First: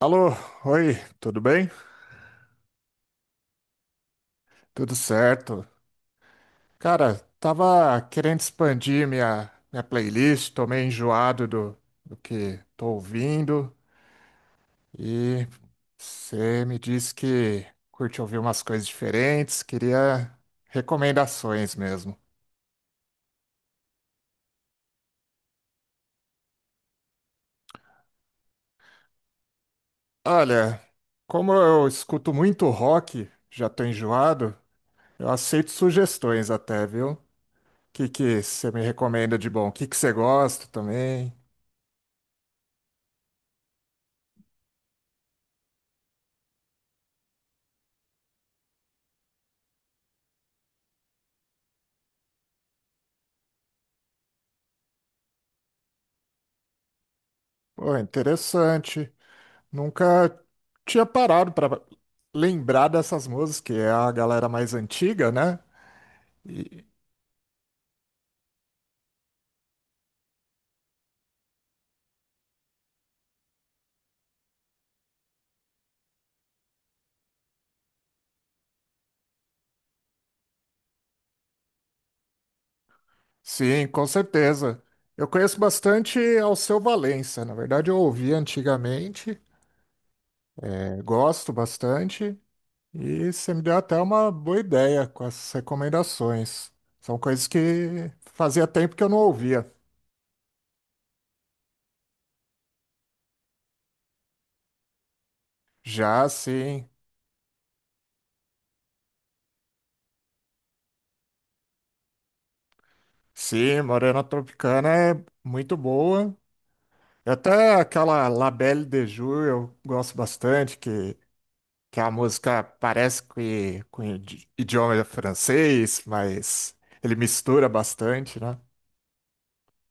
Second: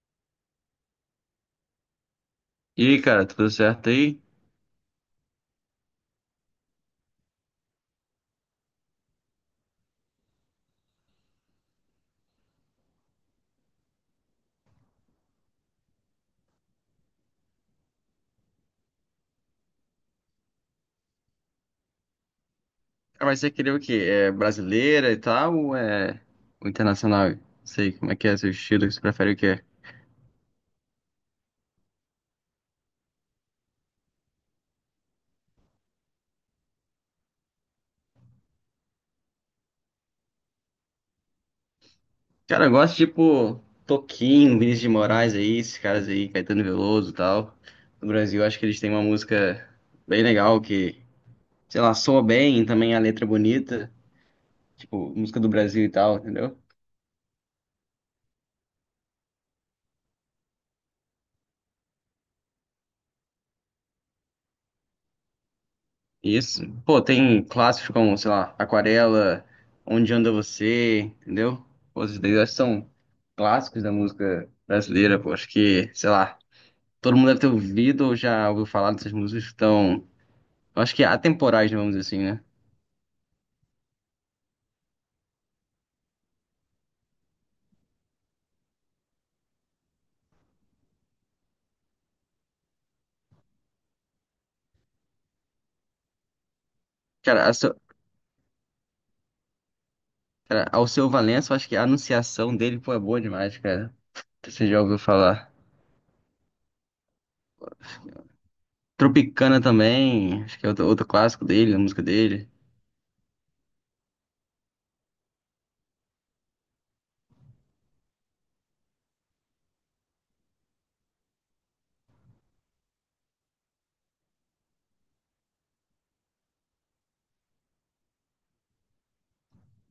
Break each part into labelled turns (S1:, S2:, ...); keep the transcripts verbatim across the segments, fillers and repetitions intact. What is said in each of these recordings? S1: Alô, oi, tudo bem?
S2: E cara, tudo certo aí?
S1: Tudo certo. Cara, tava querendo expandir minha, minha playlist, tô meio enjoado do, do que tô ouvindo e você me disse que curte ouvir umas coisas diferentes, queria recomendações mesmo.
S2: Ah, mas você queria o quê? É brasileira e tal ou é o internacional? Não sei como é que é seu estilo, você prefere o quê?
S1: Olha, como eu escuto muito rock, já tô enjoado, eu aceito sugestões até, viu? O que que você me recomenda de bom? O que que você gosta também?
S2: Cara, eu gosto tipo Toquinho, Vinícius de Moraes aí, esses caras aí, Caetano Veloso e tal. No Brasil, eu acho que eles têm uma música bem legal que, sei lá, soa bem, também a letra é bonita, tipo, música do Brasil e tal, entendeu?
S1: Pô, interessante. Nunca tinha parado pra lembrar dessas músicas, que é a galera mais antiga, né?
S2: Isso.
S1: E-
S2: Pô, tem clássicos como, sei lá, Aquarela, Onde Anda Você, entendeu? Pô, esses daí eu acho que são clássicos da música brasileira, pô. Acho que, sei lá, todo mundo deve ter ouvido ou já ouviu falar dessas músicas que estão, eu acho que atemporais, né, vamos dizer assim, né?
S1: sim, com certeza. Eu conheço bastante Alceu Valença. Na verdade, eu ouvi antigamente, é, gosto bastante, e você me deu até uma boa ideia com essas recomendações. São coisas
S2: Cara, a seu,
S1: que fazia tempo que eu não ouvia.
S2: cara, Alceu Valença, eu acho que a anunciação dele, pô, é boa demais, cara. Você já ouviu falar.
S1: Já, sim.
S2: Tropicana também, acho que é outro, outro clássico dele, a música dele.
S1: Sim, Morena Tropicana é muito boa. É, até aquela La Belle de Jour eu gosto bastante, que, que a música parece que, com idi- idioma francês, mas ele mistura bastante, né?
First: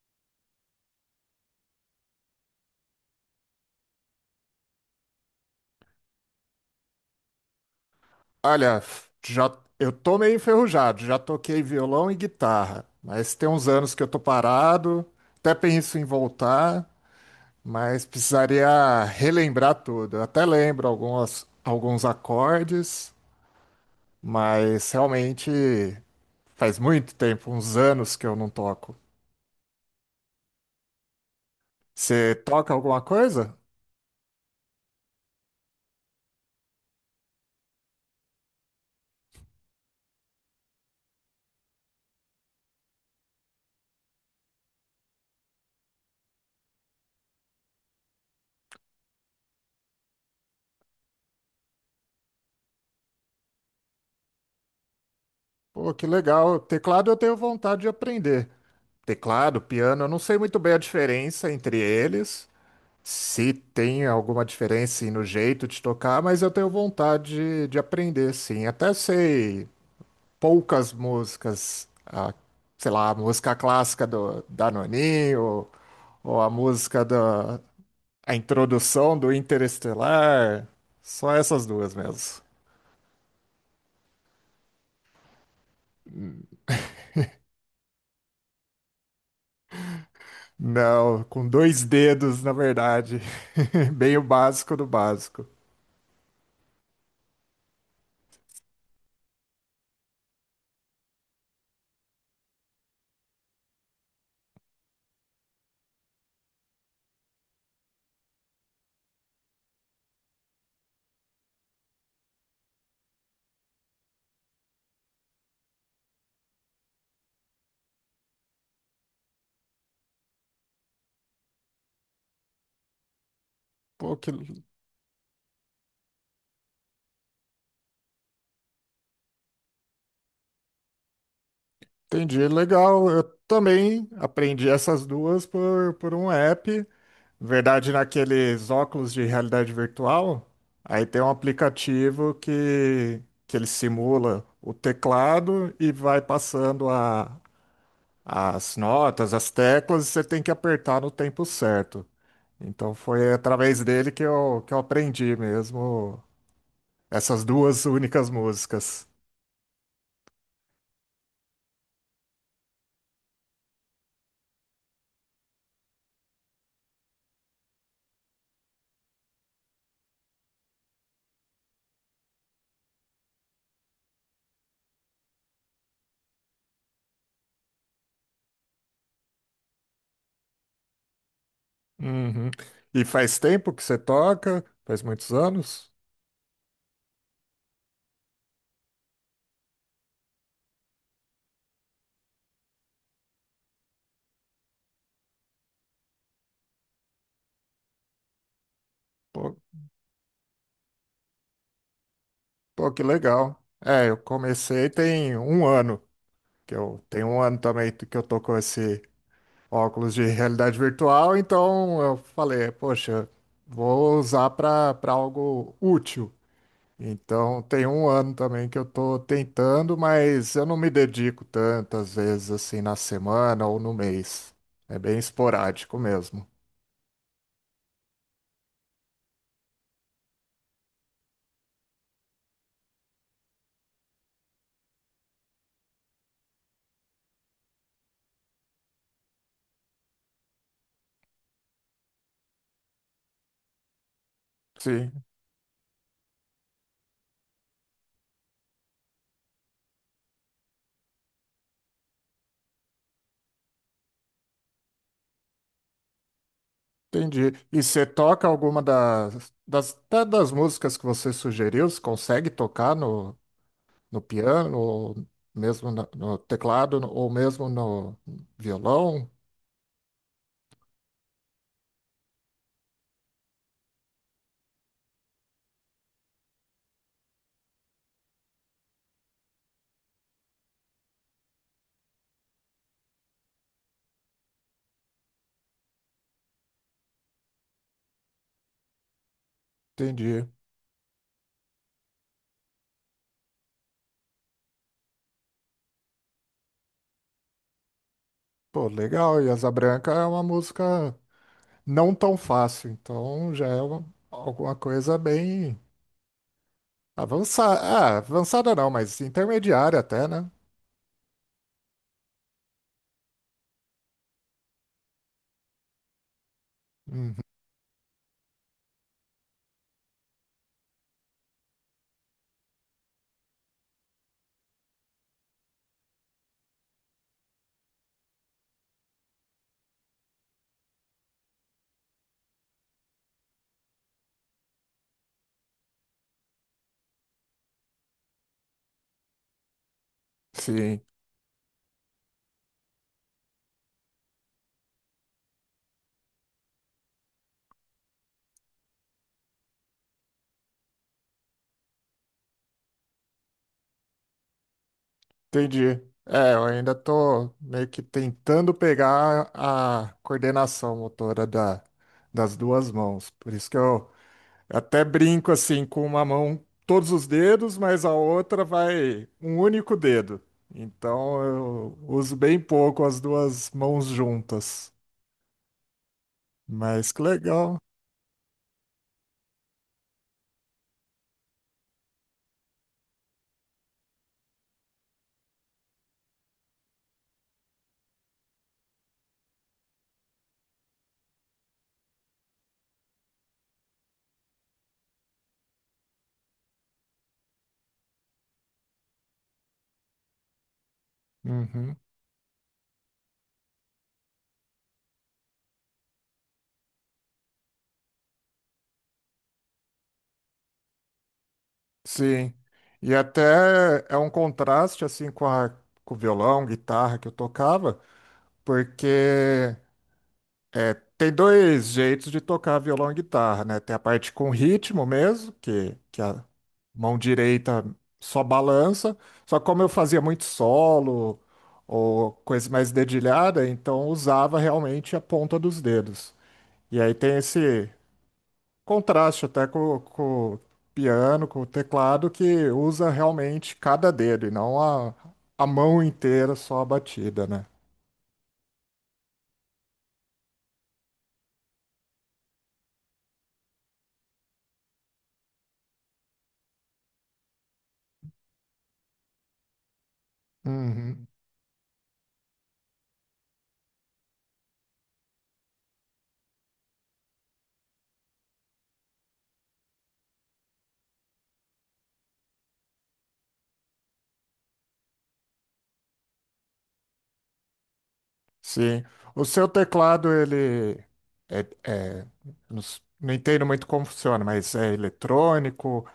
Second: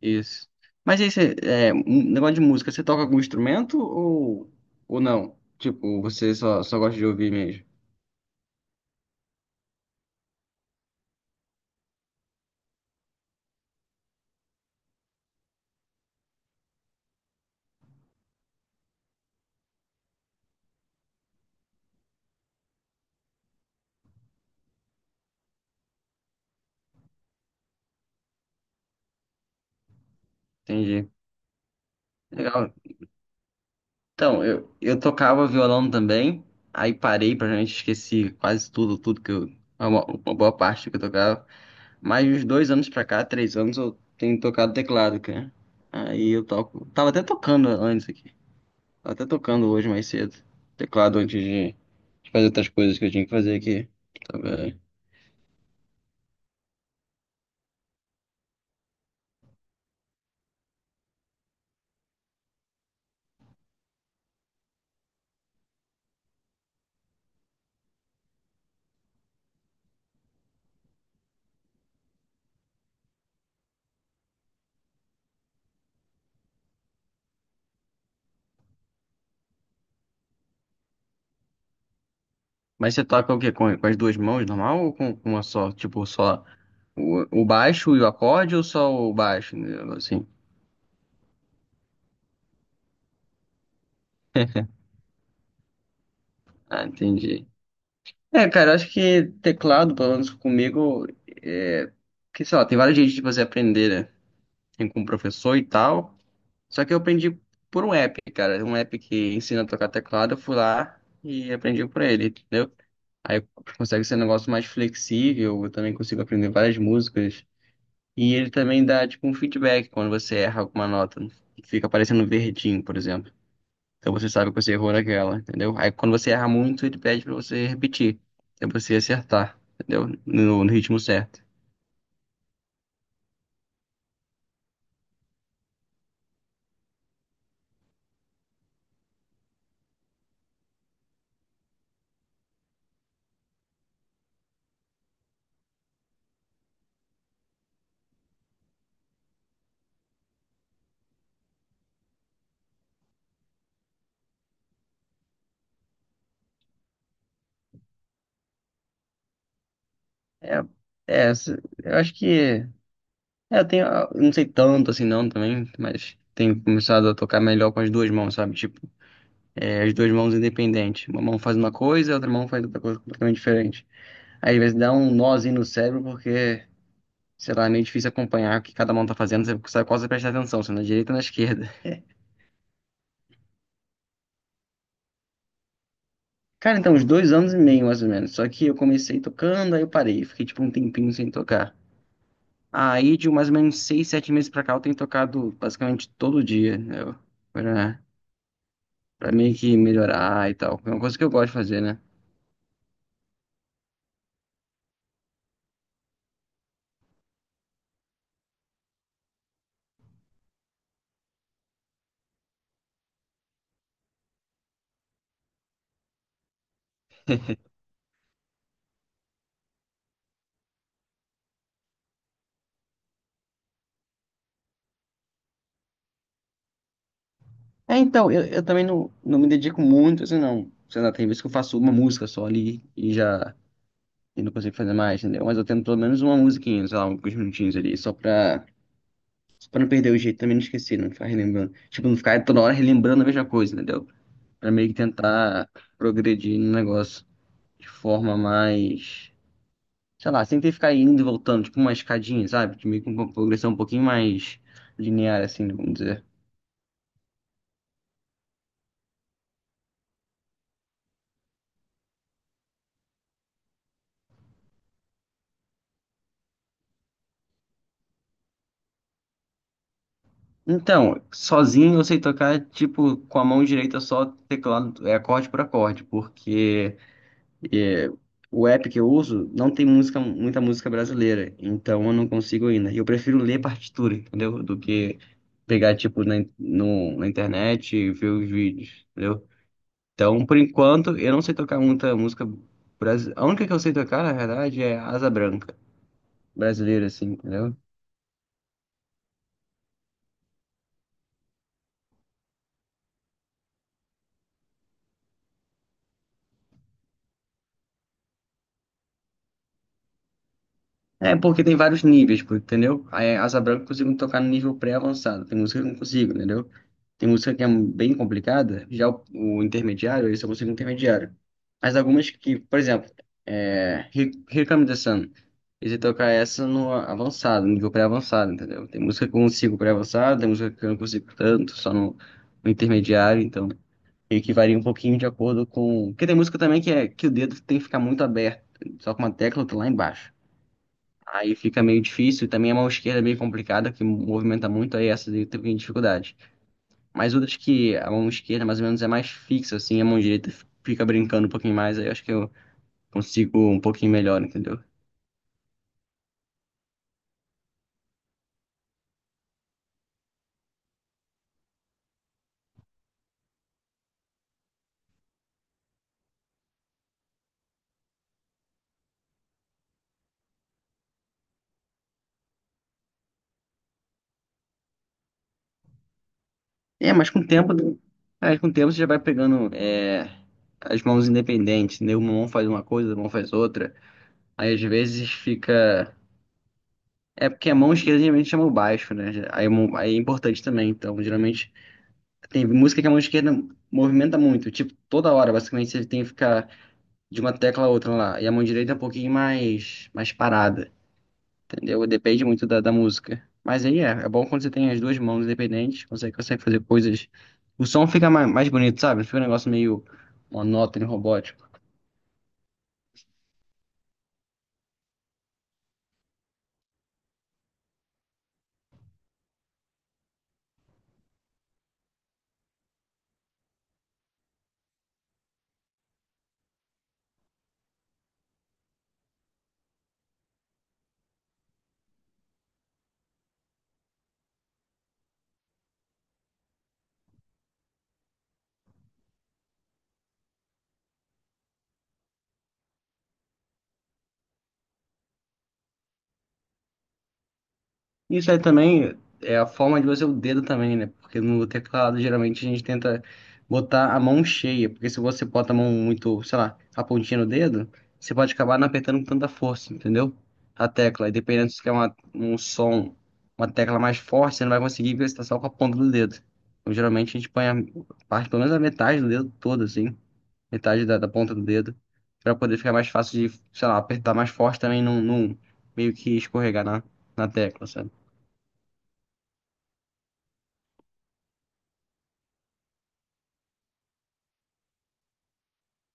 S2: Isso. Mas aí você, é, um negócio de música, você toca algum instrumento ou, ou não? Tipo, você só, só gosta de ouvir mesmo.
S1: Olha, já, eu tô meio enferrujado, já toquei violão e guitarra, mas tem uns anos que eu tô parado, até penso em voltar, mas precisaria relembrar tudo. Eu até lembro algumas, alguns acordes, mas realmente, faz muito tempo, uns anos que eu não toco.
S2: Entendi.
S1: Você toca
S2: Legal.
S1: alguma coisa?
S2: Então, eu, eu tocava violão também, aí parei, praticamente esqueci quase tudo, tudo que eu, uma, uma boa parte do que eu tocava. Mas uns dois anos pra cá, três anos, eu tenho tocado teclado, cara. Aí eu toco. Tava até tocando antes aqui. Tava até tocando hoje mais cedo. Teclado antes de de fazer outras coisas que eu tinha que fazer aqui. Tava.
S1: Pô, que legal. Teclado eu tenho vontade de aprender. Teclado, piano, eu não sei muito bem a diferença entre eles. Se tem alguma diferença no jeito de tocar, mas eu tenho vontade de, de aprender, sim. Até sei poucas músicas, ah, sei lá, a música clássica do Danoninho, ou ou a música da a introdução do Interestelar. Só essas duas mesmo.
S2: Mas você toca o quê? Com, com as duas mãos, normal? Ou com, com uma só? Tipo, só o, o baixo e o acorde ou só o baixo? Né, assim.
S1: Não, com dois dedos, na verdade. Bem o básico do básico.
S2: Ah, entendi. É, cara, eu acho que teclado, pelo menos comigo, é... que, sei lá, tem vários jeitos de você aprender, né? Tem com o professor e tal. Só que eu aprendi por um app, cara. Um app que ensina a tocar teclado, eu fui lá e aprendi por ele, entendeu? Aí consegue ser um negócio mais flexível, eu também consigo aprender várias músicas. E ele também dá tipo um feedback quando você erra alguma nota, que fica aparecendo verdinho, por exemplo. Então
S1: Pô,
S2: você
S1: que
S2: sabe que você errou naquela, entendeu? Aí quando você erra muito, ele pede pra você repetir, pra você acertar, entendeu? No, no ritmo certo.
S1: entendi, legal. Eu também aprendi essas duas por, por um app. Na verdade, naqueles óculos de realidade virtual, aí tem um aplicativo que, que ele simula o teclado e vai passando a- as notas, as teclas, e você tem que apertar no tempo certo. Então foi através dele que eu, que eu aprendi mesmo essas duas únicas músicas.
S2: É, é, essa- eu acho que é, eu tenho, eu não sei tanto assim não também, mas tenho começado a tocar melhor com as duas mãos, sabe? Tipo, é, as duas mãos independentes. Uma mão faz uma coisa, a outra mão faz outra coisa completamente diferente. Aí às vezes dá um nozinho no cérebro porque sei lá, é meio difícil acompanhar o que cada mão tá fazendo, você sabe qual você presta atenção, se é na direita ou na esquerda.
S1: Uhum. E faz tempo que você toca? Faz muitos anos?
S2: Cara, então, uns dois anos e meio, mais ou menos. Só que eu comecei tocando, aí eu parei, fiquei tipo um tempinho sem tocar. Aí, de mais ou menos seis, sete meses pra cá, eu tenho tocado basicamente todo dia, né? Eu- Pra, pra meio
S1: Pô,
S2: que melhorar e tal. É uma coisa que eu gosto de fazer, né?
S1: pô, que legal. É, eu comecei tem um ano, que eu tenho um ano também que eu tô com esse óculos de realidade virtual, então eu falei, poxa, vou usar para para algo útil. Então tem um ano também que eu tô tentando, mas eu não me dedico tantas vezes assim na semana ou no mês. É bem esporádico mesmo.
S2: É, então, eu, eu também não, não me dedico muito, assim, não. Sei lá, tem vezes que eu faço uma música só ali e já e não consigo fazer mais, entendeu? Mas eu tento pelo menos uma musiquinha, sei lá, alguns minutinhos ali, só pra Pra não perder o jeito, também não esquecer, não ficar relembrando. Tipo, não ficar toda hora relembrando a mesma coisa, entendeu? Pra meio que
S1: Sim,
S2: tentar progredir no negócio de forma mais. Sei lá, sem ter que ficar indo e voltando, tipo uma escadinha, sabe? Que meio que uma progressão um pouquinho mais linear, assim, vamos dizer.
S1: entendi. E você toca alguma das, das, até das músicas que você sugeriu? Você consegue tocar no, no piano, ou mesmo na- no teclado, ou mesmo no violão?
S2: Então, sozinho eu sei tocar, tipo, com a mão direita só teclado, é acorde por acorde, porque. é, o app que eu uso não tem música, muita música brasileira, então eu não consigo ainda. E eu prefiro ler partitura, entendeu? Do que pegar, tipo, na, in- no, na internet e ver os vídeos, entendeu? Então,
S1: Entendi.
S2: por enquanto, eu não sei tocar muita música brasileira. A única que eu sei tocar, na verdade, é Asa Branca, brasileira, assim, entendeu?
S1: Pô, legal. E Asa Branca é uma música não tão fácil, então já é uma- alguma coisa bem avançada. Ah, avançada não, mas intermediária até, né?
S2: É, porque tem vários níveis, pô, entendeu? Aí, é Asa Branca eu consigo tocar no nível pré-avançado. Tem música que eu não consigo, entendeu? Tem
S1: Uhum.
S2: música que é bem complicada. Já o, o intermediário, esse eu consigo intermediário. Mas algumas que, por exemplo, é, Here Here Comes the Sun. Eu sei tocar essa no avançado, no nível pré-avançado, entendeu? Tem música que eu consigo pré-avançado, tem música que eu não consigo tanto, só no, no intermediário. Então, meio que varia um pouquinho de acordo com. Porque tem música também que, é, que o dedo tem que ficar muito aberto. Só com uma tecla, eu lá embaixo.
S1: Sim.
S2: Aí fica meio difícil. E também a mão esquerda é meio complicada, que movimenta muito, aí essa daí tem dificuldade. Mas outras que a mão esquerda mais ou menos é mais fixa, assim, a mão direita fica brincando um pouquinho mais, aí eu acho que eu consigo um pouquinho melhor, entendeu?
S1: Entendi. É, eu ainda tô meio que tentando pegar a coordenação motora da, das duas mãos. Por isso que eu até brinco assim, com uma mão todos os dedos, mas a outra vai um único dedo. Então eu uso bem pouco as duas mãos juntas. Mas
S2: É,
S1: que
S2: mas com o tempo,
S1: legal.
S2: né? É, com o tempo você já vai pegando é, as mãos independentes, entendeu? Uma mão faz uma coisa, a mão faz outra. Aí às vezes fica. É porque a mão esquerda geralmente chama o baixo, né? Aí, a mão- aí é importante também, então geralmente. Tem música que a mão esquerda movimenta muito, tipo, toda hora, basicamente, você tem que ficar de uma tecla a outra lá. E a mão direita é um pouquinho mais, mais parada,
S1: Uhum.
S2: entendeu? Depende muito da, da música. Mas aí é, é bom quando você tem as duas mãos independentes, consegue, consegue fazer coisas. O som fica mais, mais bonito, sabe? Fica um negócio meio monótono, robótico.
S1: Sim. E até é um contraste assim com a, com o violão, guitarra que eu tocava, porque é, tem dois jeitos de tocar violão e guitarra, né? Tem a parte com ritmo mesmo, que, que a mão direita só balança. Só que como eu fazia muito solo ou coisa mais dedilhada, então usava realmente a ponta dos dedos. E aí tem esse contraste até com, com o piano, com o teclado, que usa realmente cada dedo e não a, a mão inteira só a batida, né?
S2: Isso aí também é a forma de você o dedo também, né? Porque no teclado geralmente a gente tenta botar a mão cheia, porque se você bota a mão muito, sei lá, a pontinha no dedo, você pode acabar não apertando com tanta força, entendeu? A
S1: Uhum.
S2: tecla. E dependendo se quer uma, um som, uma tecla mais forte, você não vai conseguir porque você tá só com a ponta do dedo. Então geralmente a gente põe a parte, pelo menos a metade do dedo todo, assim, metade da, da ponta do dedo, pra poder ficar mais fácil de, sei lá, apertar mais forte também, não, não meio que escorregar na, na tecla, sabe?
S1: Sim. O seu teclado, ele é, é- não, s- não entendo muito como funciona, mas é eletrônico,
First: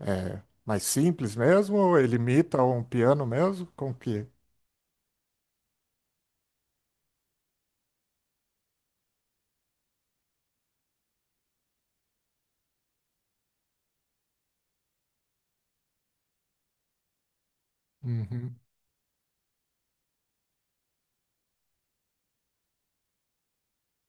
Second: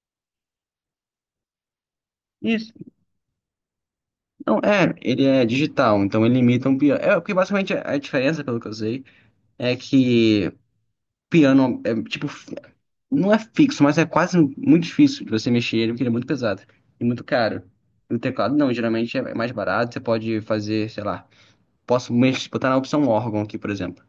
S1: é mais simples mesmo, ou ele imita
S2: Isso.
S1: um piano mesmo? Com que?
S2: Não, é, ele é digital, então ele imita um piano. É, porque basicamente é, a diferença, pelo que eu sei, é que piano é tipo, fi- não é fixo, mas é quase muito difícil de você mexer ele, porque ele é muito pesado e muito caro. E o
S1: Uhum.
S2: teclado não, geralmente é mais barato, você pode fazer, sei lá, posso mexer, botar na opção órgão aqui, por exemplo.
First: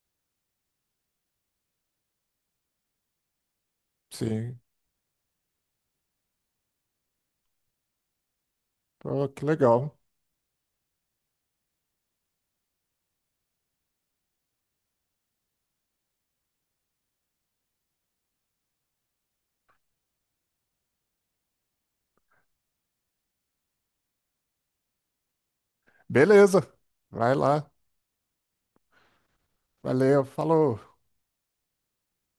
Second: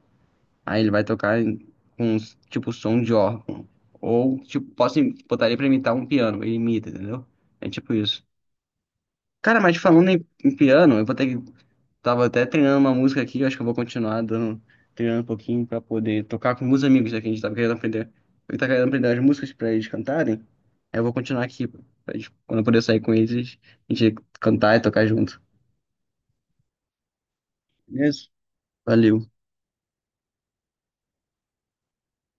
S2: Aí ele vai tocar em- com tipo som de órgão. Ou
S1: Sim.
S2: tipo, posso im- botar ele pra imitar um piano, ele imita, entendeu? É tipo isso.
S1: Pô, que
S2: Cara, mas
S1: legal.
S2: falando em, em piano, eu vou ter que Tava até treinando uma música aqui, acho que eu vou continuar dando, treinando um pouquinho pra poder tocar com meus amigos aqui. A gente tava querendo aprender. Eu tava querendo aprender as músicas pra eles cantarem. Aí eu vou continuar aqui, pra eles, quando eu puder sair com eles, a gente cantar e tocar junto.
S1: Beleza. Vai lá.
S2: Beleza? Valeu.
S1: Valeu. Falou.